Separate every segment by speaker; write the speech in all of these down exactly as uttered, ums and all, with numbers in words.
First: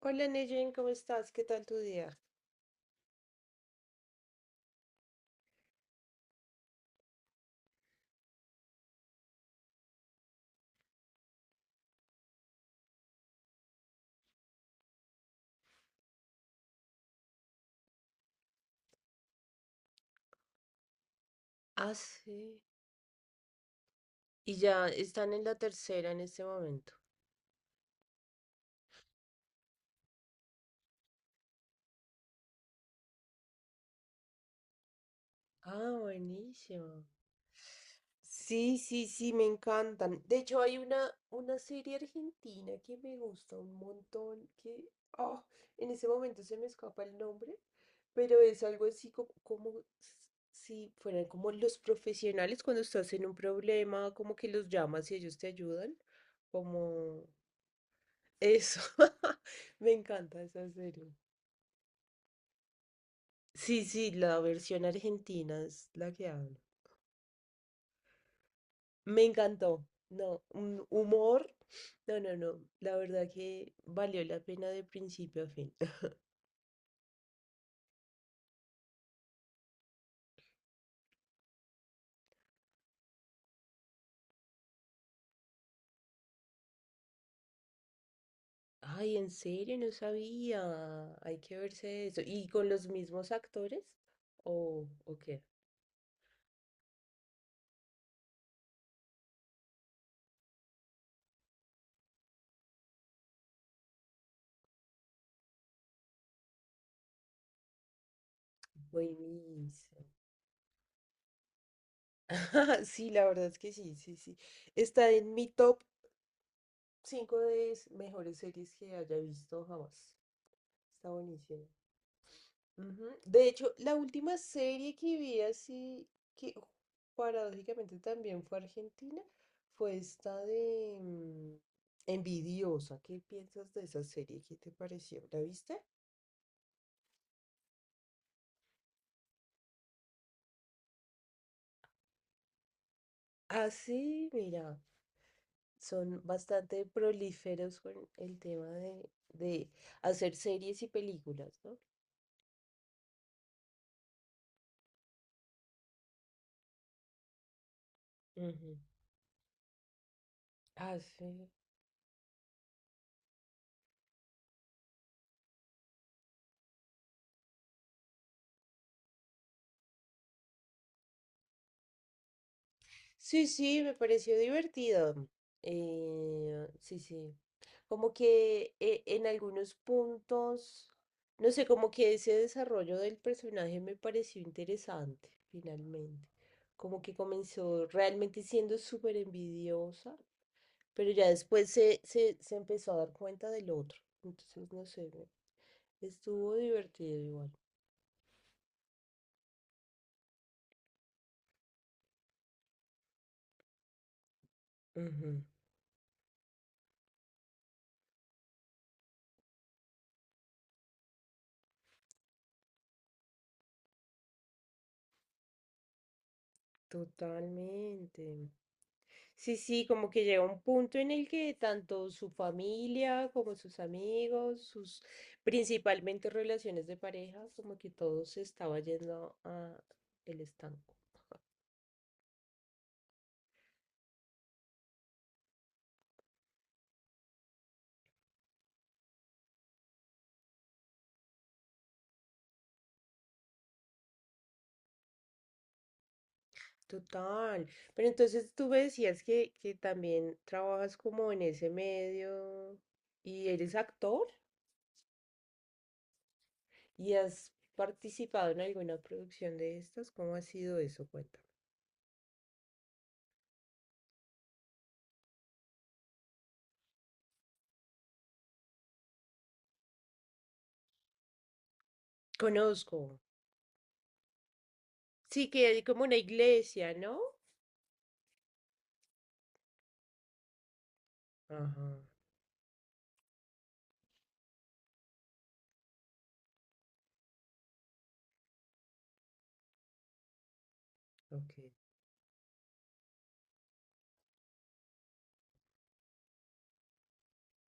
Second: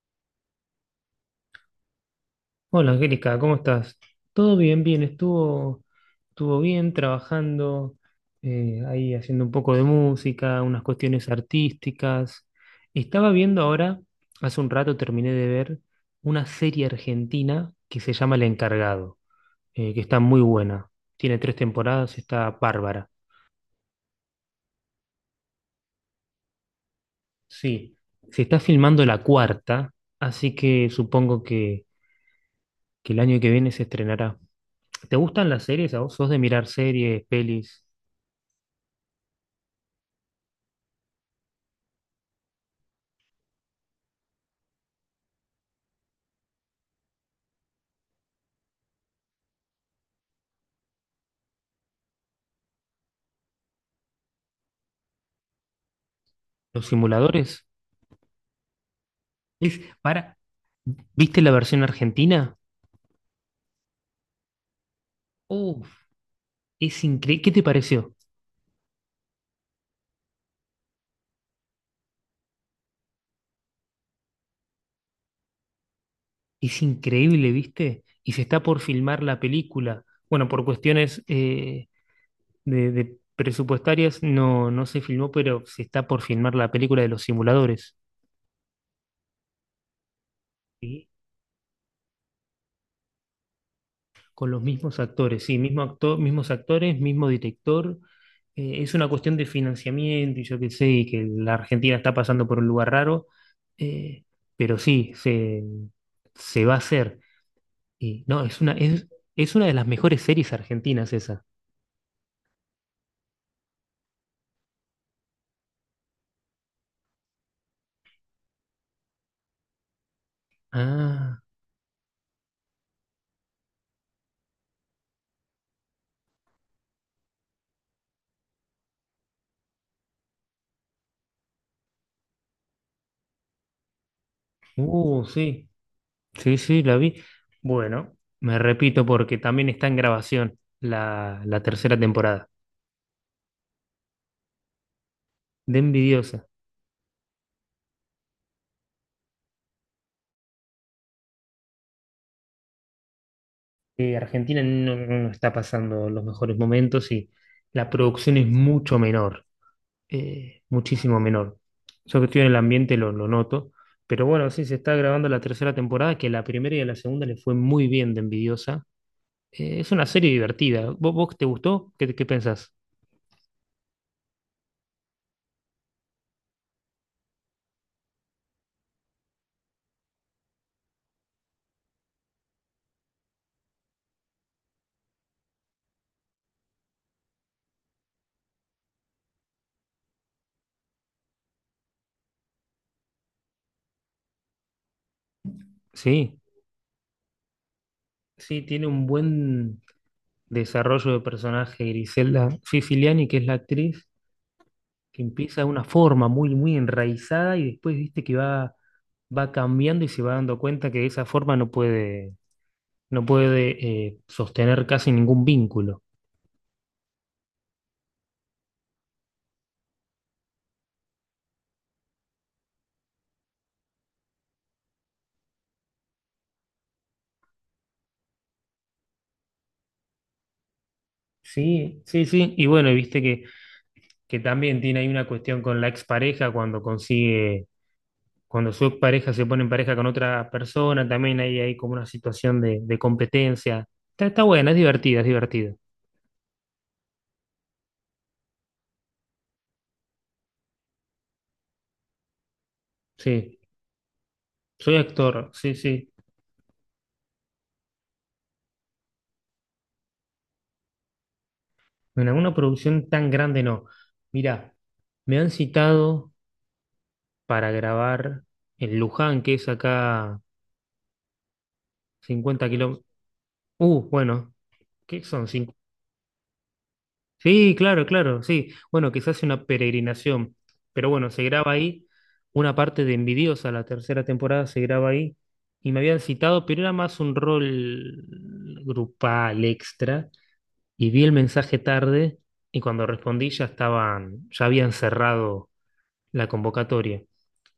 Speaker 1: Hola Neyen, ¿cómo estás? ¿Qué tal tu día?
Speaker 2: Hola Angélica, ¿cómo estás? Todo bien, bien, estuvo, estuvo bien trabajando, eh, ahí haciendo un poco de música, unas cuestiones artísticas. Estaba viendo ahora, hace un rato terminé de ver una serie argentina que se llama El Encargado, eh, que está muy buena. Tiene tres
Speaker 1: Ah,
Speaker 2: temporadas, está
Speaker 1: sí.
Speaker 2: bárbara.
Speaker 1: Y ya están en la tercera en este momento.
Speaker 2: Sí, se está filmando la cuarta, así que supongo que, que el año que viene se estrenará. ¿Te gustan las
Speaker 1: Ah,
Speaker 2: series? ¿A vos sos de mirar
Speaker 1: buenísimo.
Speaker 2: series, pelis?
Speaker 1: Sí, sí, sí, me encantan. De hecho, hay una, una serie argentina que me gusta un montón, que ah, en ese momento se me escapa el nombre, pero es algo así como, como s- si fueran como los profesionales cuando estás en un problema, como que los llamas y ellos te ayudan,
Speaker 2: Los
Speaker 1: como...
Speaker 2: simuladores.
Speaker 1: Eso,
Speaker 2: Es,
Speaker 1: me
Speaker 2: para,
Speaker 1: encanta esa serie.
Speaker 2: ¿viste la versión argentina?
Speaker 1: Sí, sí, la versión argentina
Speaker 2: Uf,
Speaker 1: es la que hablo.
Speaker 2: es increíble. ¿Qué te pareció?
Speaker 1: Me encantó. No, un humor. No, no, no. La verdad que valió la pena de principio a fin.
Speaker 2: Es increíble, ¿viste? Y se está por filmar la película. Bueno, por cuestiones eh, de, de presupuestarias no, no se filmó, pero se está por filmar la película de los simuladores.
Speaker 1: Ay, en serio, no
Speaker 2: Sí.
Speaker 1: sabía. Hay que verse eso. ¿Y con los mismos actores?
Speaker 2: Con los
Speaker 1: Oh,
Speaker 2: mismos
Speaker 1: ok.
Speaker 2: actores, sí, mismo actor, mismos actores, mismo director. Eh, es una cuestión de financiamiento y yo qué sé, y que la Argentina está pasando por un lugar raro, eh, pero sí, se, se va a hacer. Y no, es una, es, es una de las
Speaker 1: Buenísimo.
Speaker 2: mejores series argentinas esa.
Speaker 1: Sí, la verdad es que sí, sí, sí. Está en mi top cinco de s- mejores series que haya visto jamás. Está
Speaker 2: Ah,
Speaker 1: buenísimo. Ujú. De hecho, la última serie que vi así, que paradójicamente también fue argentina, fue esta de mm, Envidiosa. ¿Qué piensas de esa serie? ¿Qué te pareció?
Speaker 2: uh,
Speaker 1: ¿La
Speaker 2: sí,
Speaker 1: viste?
Speaker 2: sí, sí, la vi. Bueno, me repito porque también está en grabación la, la tercera temporada.
Speaker 1: Ah, sí, mira,
Speaker 2: De
Speaker 1: son
Speaker 2: envidiosa.
Speaker 1: bastante prolíferos con el tema de, de hacer series y películas, ¿no?
Speaker 2: Eh, Argentina no, no no está pasando los mejores momentos y la producción es
Speaker 1: Ujú.
Speaker 2: mucho menor, eh,
Speaker 1: Ah,
Speaker 2: muchísimo
Speaker 1: sí.
Speaker 2: menor. Yo que estoy en el ambiente lo, lo noto, pero bueno, sí, se está grabando la tercera temporada, que la primera y a la segunda le fue muy bien de Envidiosa. Eh, es una serie divertida. ¿Vos, vos te gustó? ¿Qué, qué pensás?
Speaker 1: Sí, sí, me pareció divertido. Eh, sí, sí. Como que eh, en algunos puntos, no sé, como que ese desarrollo del personaje me pareció interesante, finalmente. Como que comenzó realmente siendo súper envidiosa, pero ya después se, se, se empezó a dar cuenta del otro. Entonces, no sé, me-
Speaker 2: Sí,
Speaker 1: estuvo divertido igual.
Speaker 2: sí, tiene un buen desarrollo de personaje Griselda Siciliani, que es la actriz, que
Speaker 1: Ujú.
Speaker 2: empieza de una forma muy, muy enraizada y después viste que va, va cambiando y se va dando cuenta que esa forma no puede, no puede eh, sostener casi ningún vínculo.
Speaker 1: Totalmente. Sí, sí, como que llega un punto en el que tanto su familia como sus amigos, sus principalmente relaciones de pareja, como que todo se estaba yendo a el estanco.
Speaker 2: Sí, sí, sí. Y bueno, y viste que, que también tiene ahí una cuestión con la expareja cuando consigue, cuando su expareja se pone en pareja con otra persona, también ahí hay como una situación de, de competencia. Está, está buena, es divertida, es divertida.
Speaker 1: Total. Pero entonces tú me decías que, que también trabajas como en ese medio y
Speaker 2: Sí,
Speaker 1: eres actor
Speaker 2: soy actor, sí, sí.
Speaker 1: y has participado en alguna producción de estas. ¿Cómo ha sido eso? Cuéntame.
Speaker 2: Bueno, en alguna producción tan grande no. Mira, me han citado para grabar en Luján, que es acá cincuenta
Speaker 1: Conozco.
Speaker 2: kilómetros. Uh, bueno, ¿qué son?
Speaker 1: Sí, que
Speaker 2: Cinco-
Speaker 1: hay como una iglesia, ¿no?
Speaker 2: Sí, claro, claro, sí. Bueno, que se hace una peregrinación. Pero bueno, se graba
Speaker 1: Ajá,
Speaker 2: ahí. Una parte de Envidiosa, la tercera temporada, se graba ahí. Y me habían citado, pero era más un rol grupal extra. Y vi el
Speaker 1: ok.
Speaker 2: mensaje tarde y cuando respondí ya estaban, ya habían cerrado la convocatoria.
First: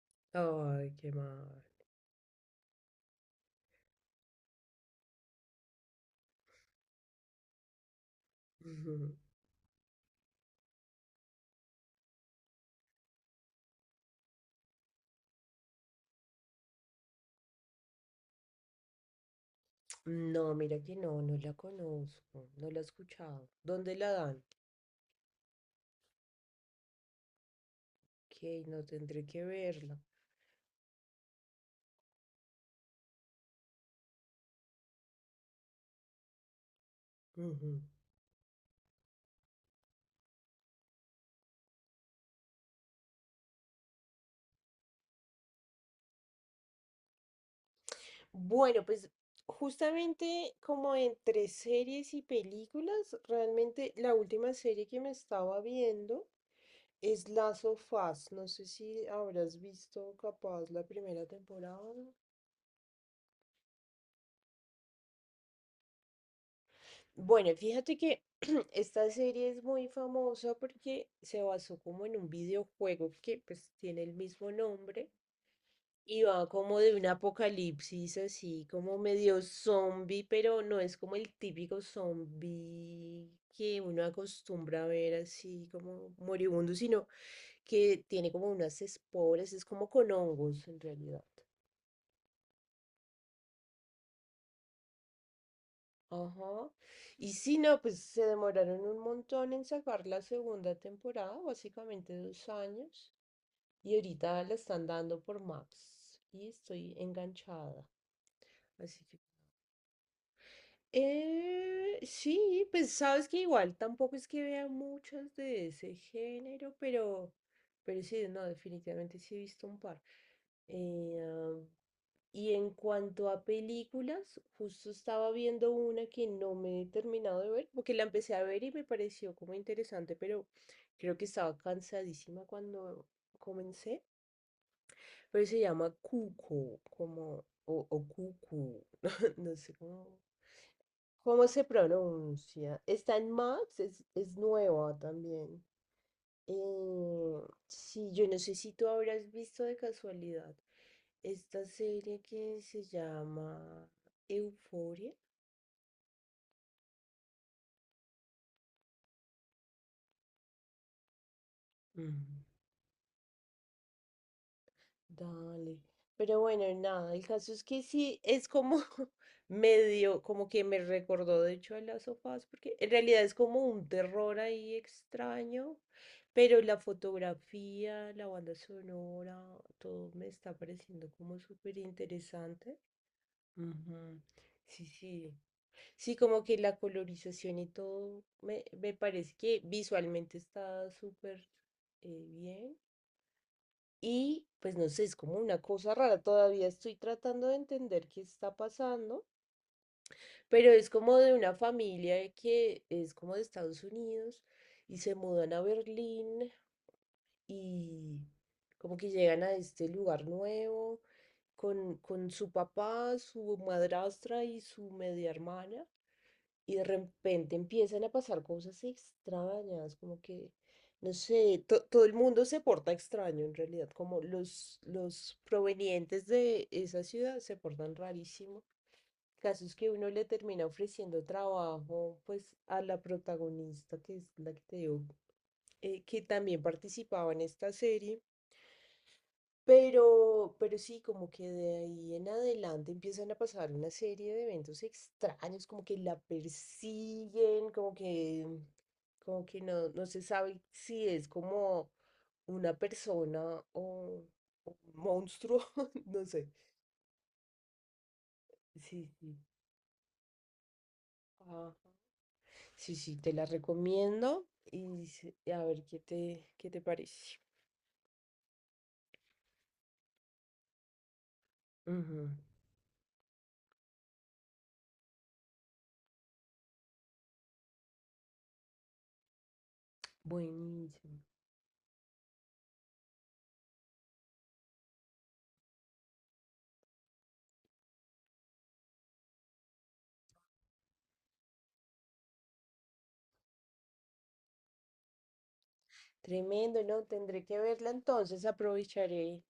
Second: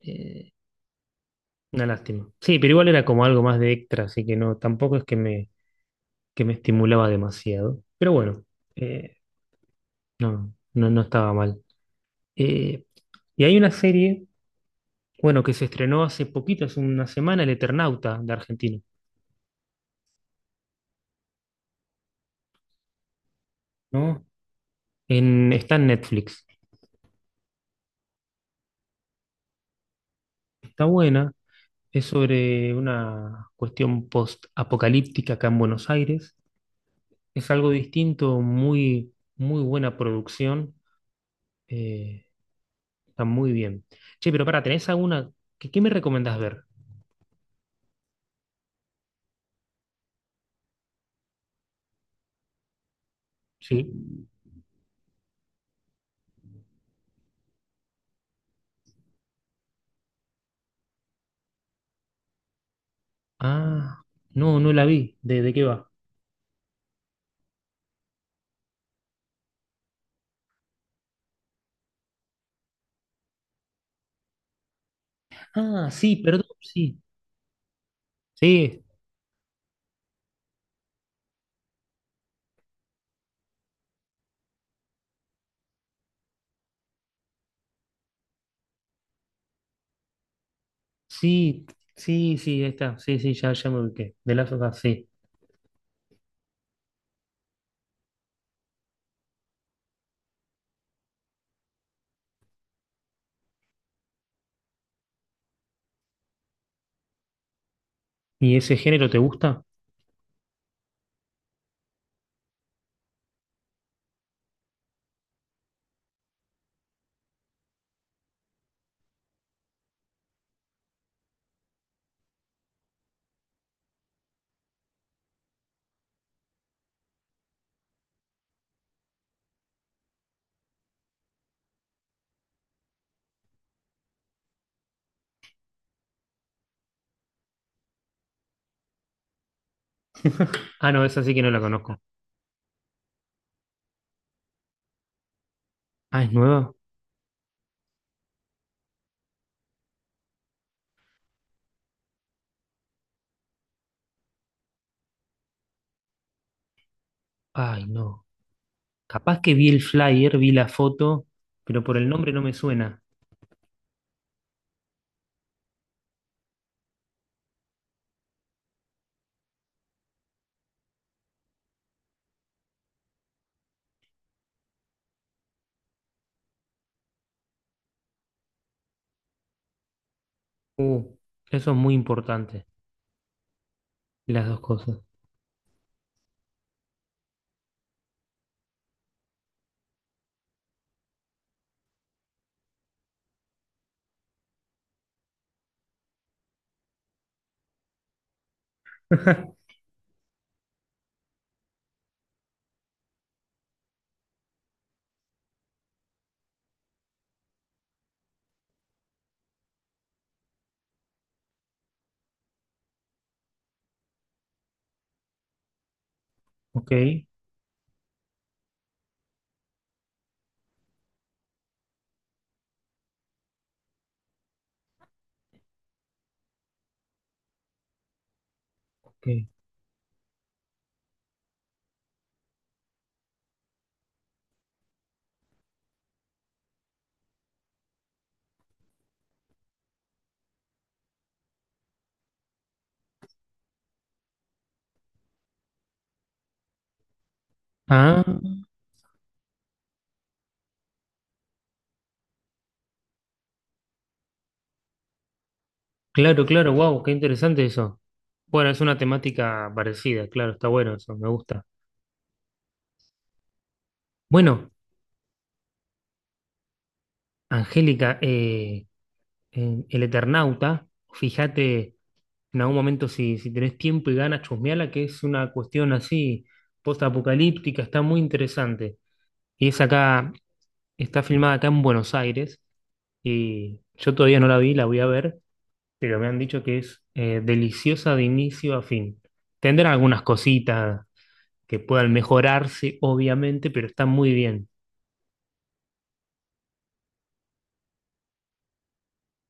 Speaker 2: Eh,
Speaker 1: Ay, qué mal.
Speaker 2: una lástima. Sí, pero igual era como algo más de extra, así que no, tampoco es que me, que me estimulaba demasiado. Pero bueno,
Speaker 1: Ujú.
Speaker 2: eh, no, no, no estaba mal. Eh, y hay una serie, bueno, que se estrenó hace poquito, hace una semana, El Eternauta de Argentina,
Speaker 1: No, mira que no, no la conozco, no la he escuchado. ¿Dónde la
Speaker 2: ¿no?
Speaker 1: dan?
Speaker 2: En, está en Netflix.
Speaker 1: Ok, no tendré que verla.
Speaker 2: Está buena, es sobre una cuestión post-apocalíptica acá en Buenos Aires. Es algo
Speaker 1: Ujú.
Speaker 2: distinto, muy, muy buena producción. eh, Está muy bien. Che, pero para, ¿tenés alguna? ¿Qué, qué me recomendás ver?
Speaker 1: Bueno, pues justamente como entre series y películas,
Speaker 2: Sí.
Speaker 1: realmente la última serie que me estaba viendo es Last of Us. No sé si habrás visto capaz la primera temporada.
Speaker 2: Ah, no, no la vi. ¿De, de qué va?
Speaker 1: Bueno, fíjate que esta serie es muy famosa porque se basó como en un videojuego que pues tiene el mismo nombre
Speaker 2: Ah, sí,
Speaker 1: y
Speaker 2: perdón,
Speaker 1: va como de
Speaker 2: sí.
Speaker 1: un apocalipsis así
Speaker 2: Sí,
Speaker 1: como medio zombie, pero no es como el típico zombie que uno acostumbra a ver así como moribundo, sino que tiene como unas esporas, es como con hongos en realidad.
Speaker 2: sí, sí, sí, ahí está. Sí, sí, ya, ya me ubiqué. De Last of Us, sí.
Speaker 1: Ajá. Y si no, pues se demoraron un montón en sacar la segunda temporada, básicamente dos años. Y ahorita la están dando por Max. Y estoy enganchada.
Speaker 2: ¿Y ese
Speaker 1: Así
Speaker 2: género te
Speaker 1: que
Speaker 2: gusta?
Speaker 1: eh, sí, pues sabes que igual tampoco es que vea muchas de ese género, pero, pero sí, no, definitivamente sí he visto un par. Eh, ah, y en cuanto a películas, justo estaba viendo una que no me he terminado de ver, porque la empecé a ver y me pareció como interesante, pero creo que estaba cansadísima cuando comencé, pero se llama Cuco, como, o, o Cucu, no, sé cómo.
Speaker 2: Ah, no, esa sí que
Speaker 1: ¿Cómo
Speaker 2: no la
Speaker 1: se
Speaker 2: conozco.
Speaker 1: pronuncia? Está en Max, es, es nueva también.
Speaker 2: Ah, ¿es nueva?
Speaker 1: Eh, sí, yo no sé si tú habrás visto de casualidad esta serie que se llama Euforia.
Speaker 2: Ay, no. Capaz que vi el flyer, vi la foto, pero por el nombre no me suena.
Speaker 1: Dale. Pero bueno, nada, el caso es que sí, es como medio, como que me recordó de hecho a las sofás, porque en realidad es como un terror ahí extraño, pero la fotografía, la banda sonora, todo me está
Speaker 2: Uh,
Speaker 1: pareciendo como
Speaker 2: eso es
Speaker 1: súper
Speaker 2: muy importante,
Speaker 1: interesante. Ujú.
Speaker 2: las dos
Speaker 1: Sí,
Speaker 2: cosas.
Speaker 1: sí. Sí, como que la colorización y todo me, me parece que visualmente está súper eh, bien. Y pues no sé, es como una cosa rara, todavía estoy tratando de entender qué está pasando, pero es como de una familia que es como de Estados Unidos y se mudan a Berlín y como que llegan a este lugar nuevo con, con su papá, su madrastra y su media hermana. Y de
Speaker 2: Ok,
Speaker 1: repente empiezan a pasar cosas extrañas, como que, no sé, to- todo el mundo se porta extraño en realidad, como los, los provenientes de esa ciudad se portan rarísimo.
Speaker 2: ok.
Speaker 1: Casos que uno le termina ofreciendo trabajo, pues, a la protagonista, que es la que te digo, eh, que también participaba en esta serie. Pero, pero sí, como que de ahí en adelante empiezan a pasar una serie de eventos extraños, como que la persiguen, como
Speaker 2: Ah,
Speaker 1: que, como que no, no se sabe si es como una persona o, o un monstruo, no
Speaker 2: claro,
Speaker 1: sé.
Speaker 2: claro, wow, qué interesante eso. Bueno, es una
Speaker 1: Sí, sí.
Speaker 2: temática parecida, claro, está bueno eso, me gusta.
Speaker 1: Ajá. Sí, sí, te la recomiendo
Speaker 2: Bueno,
Speaker 1: y s- a ver qué te, qué te parece.
Speaker 2: Angélica, eh, en El Eternauta, fíjate
Speaker 1: Ujú.
Speaker 2: en algún momento si, si tenés tiempo y ganas, chusmeala, que es una cuestión así post-apocalíptica, está muy interesante. Y es acá, está
Speaker 1: Buenísimo.
Speaker 2: filmada acá en Buenos Aires, y yo todavía no la vi, la voy a ver, pero me han dicho que es eh, deliciosa de inicio a fin. Tendrán algunas cositas que puedan mejorarse, obviamente, pero está muy bien.
Speaker 1: Tremendo, no, tendré que verla entonces, aprovecharé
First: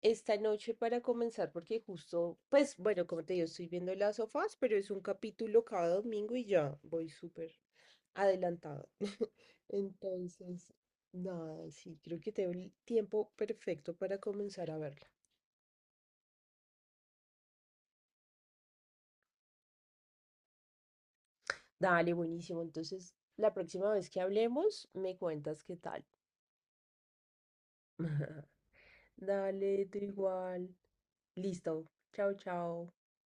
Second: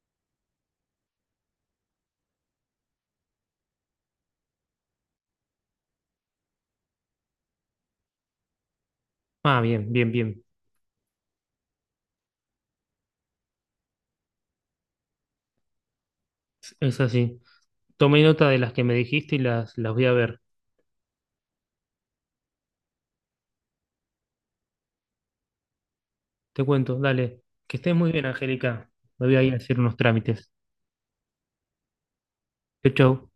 Speaker 1: esta noche para comenzar porque justo, pues bueno, como te digo, estoy viendo las sofás, pero es un capítulo cada domingo y ya voy súper adelantada.
Speaker 2: Ah, bien, bien, bien.
Speaker 1: Entonces, nada, sí, creo que tengo el tiempo perfecto para comenzar a verla.
Speaker 2: Es así. Tomé nota de las que me dijiste y las, las voy a ver.
Speaker 1: Dale, buenísimo. Entonces, la próxima vez que hablemos, me cuentas qué tal.
Speaker 2: Te cuento, dale. Que estés muy bien, Angélica. Me voy a ir a hacer
Speaker 1: Dale,
Speaker 2: unos
Speaker 1: tú
Speaker 2: trámites.
Speaker 1: igual. Listo. Chao, chao.
Speaker 2: Chau, chau.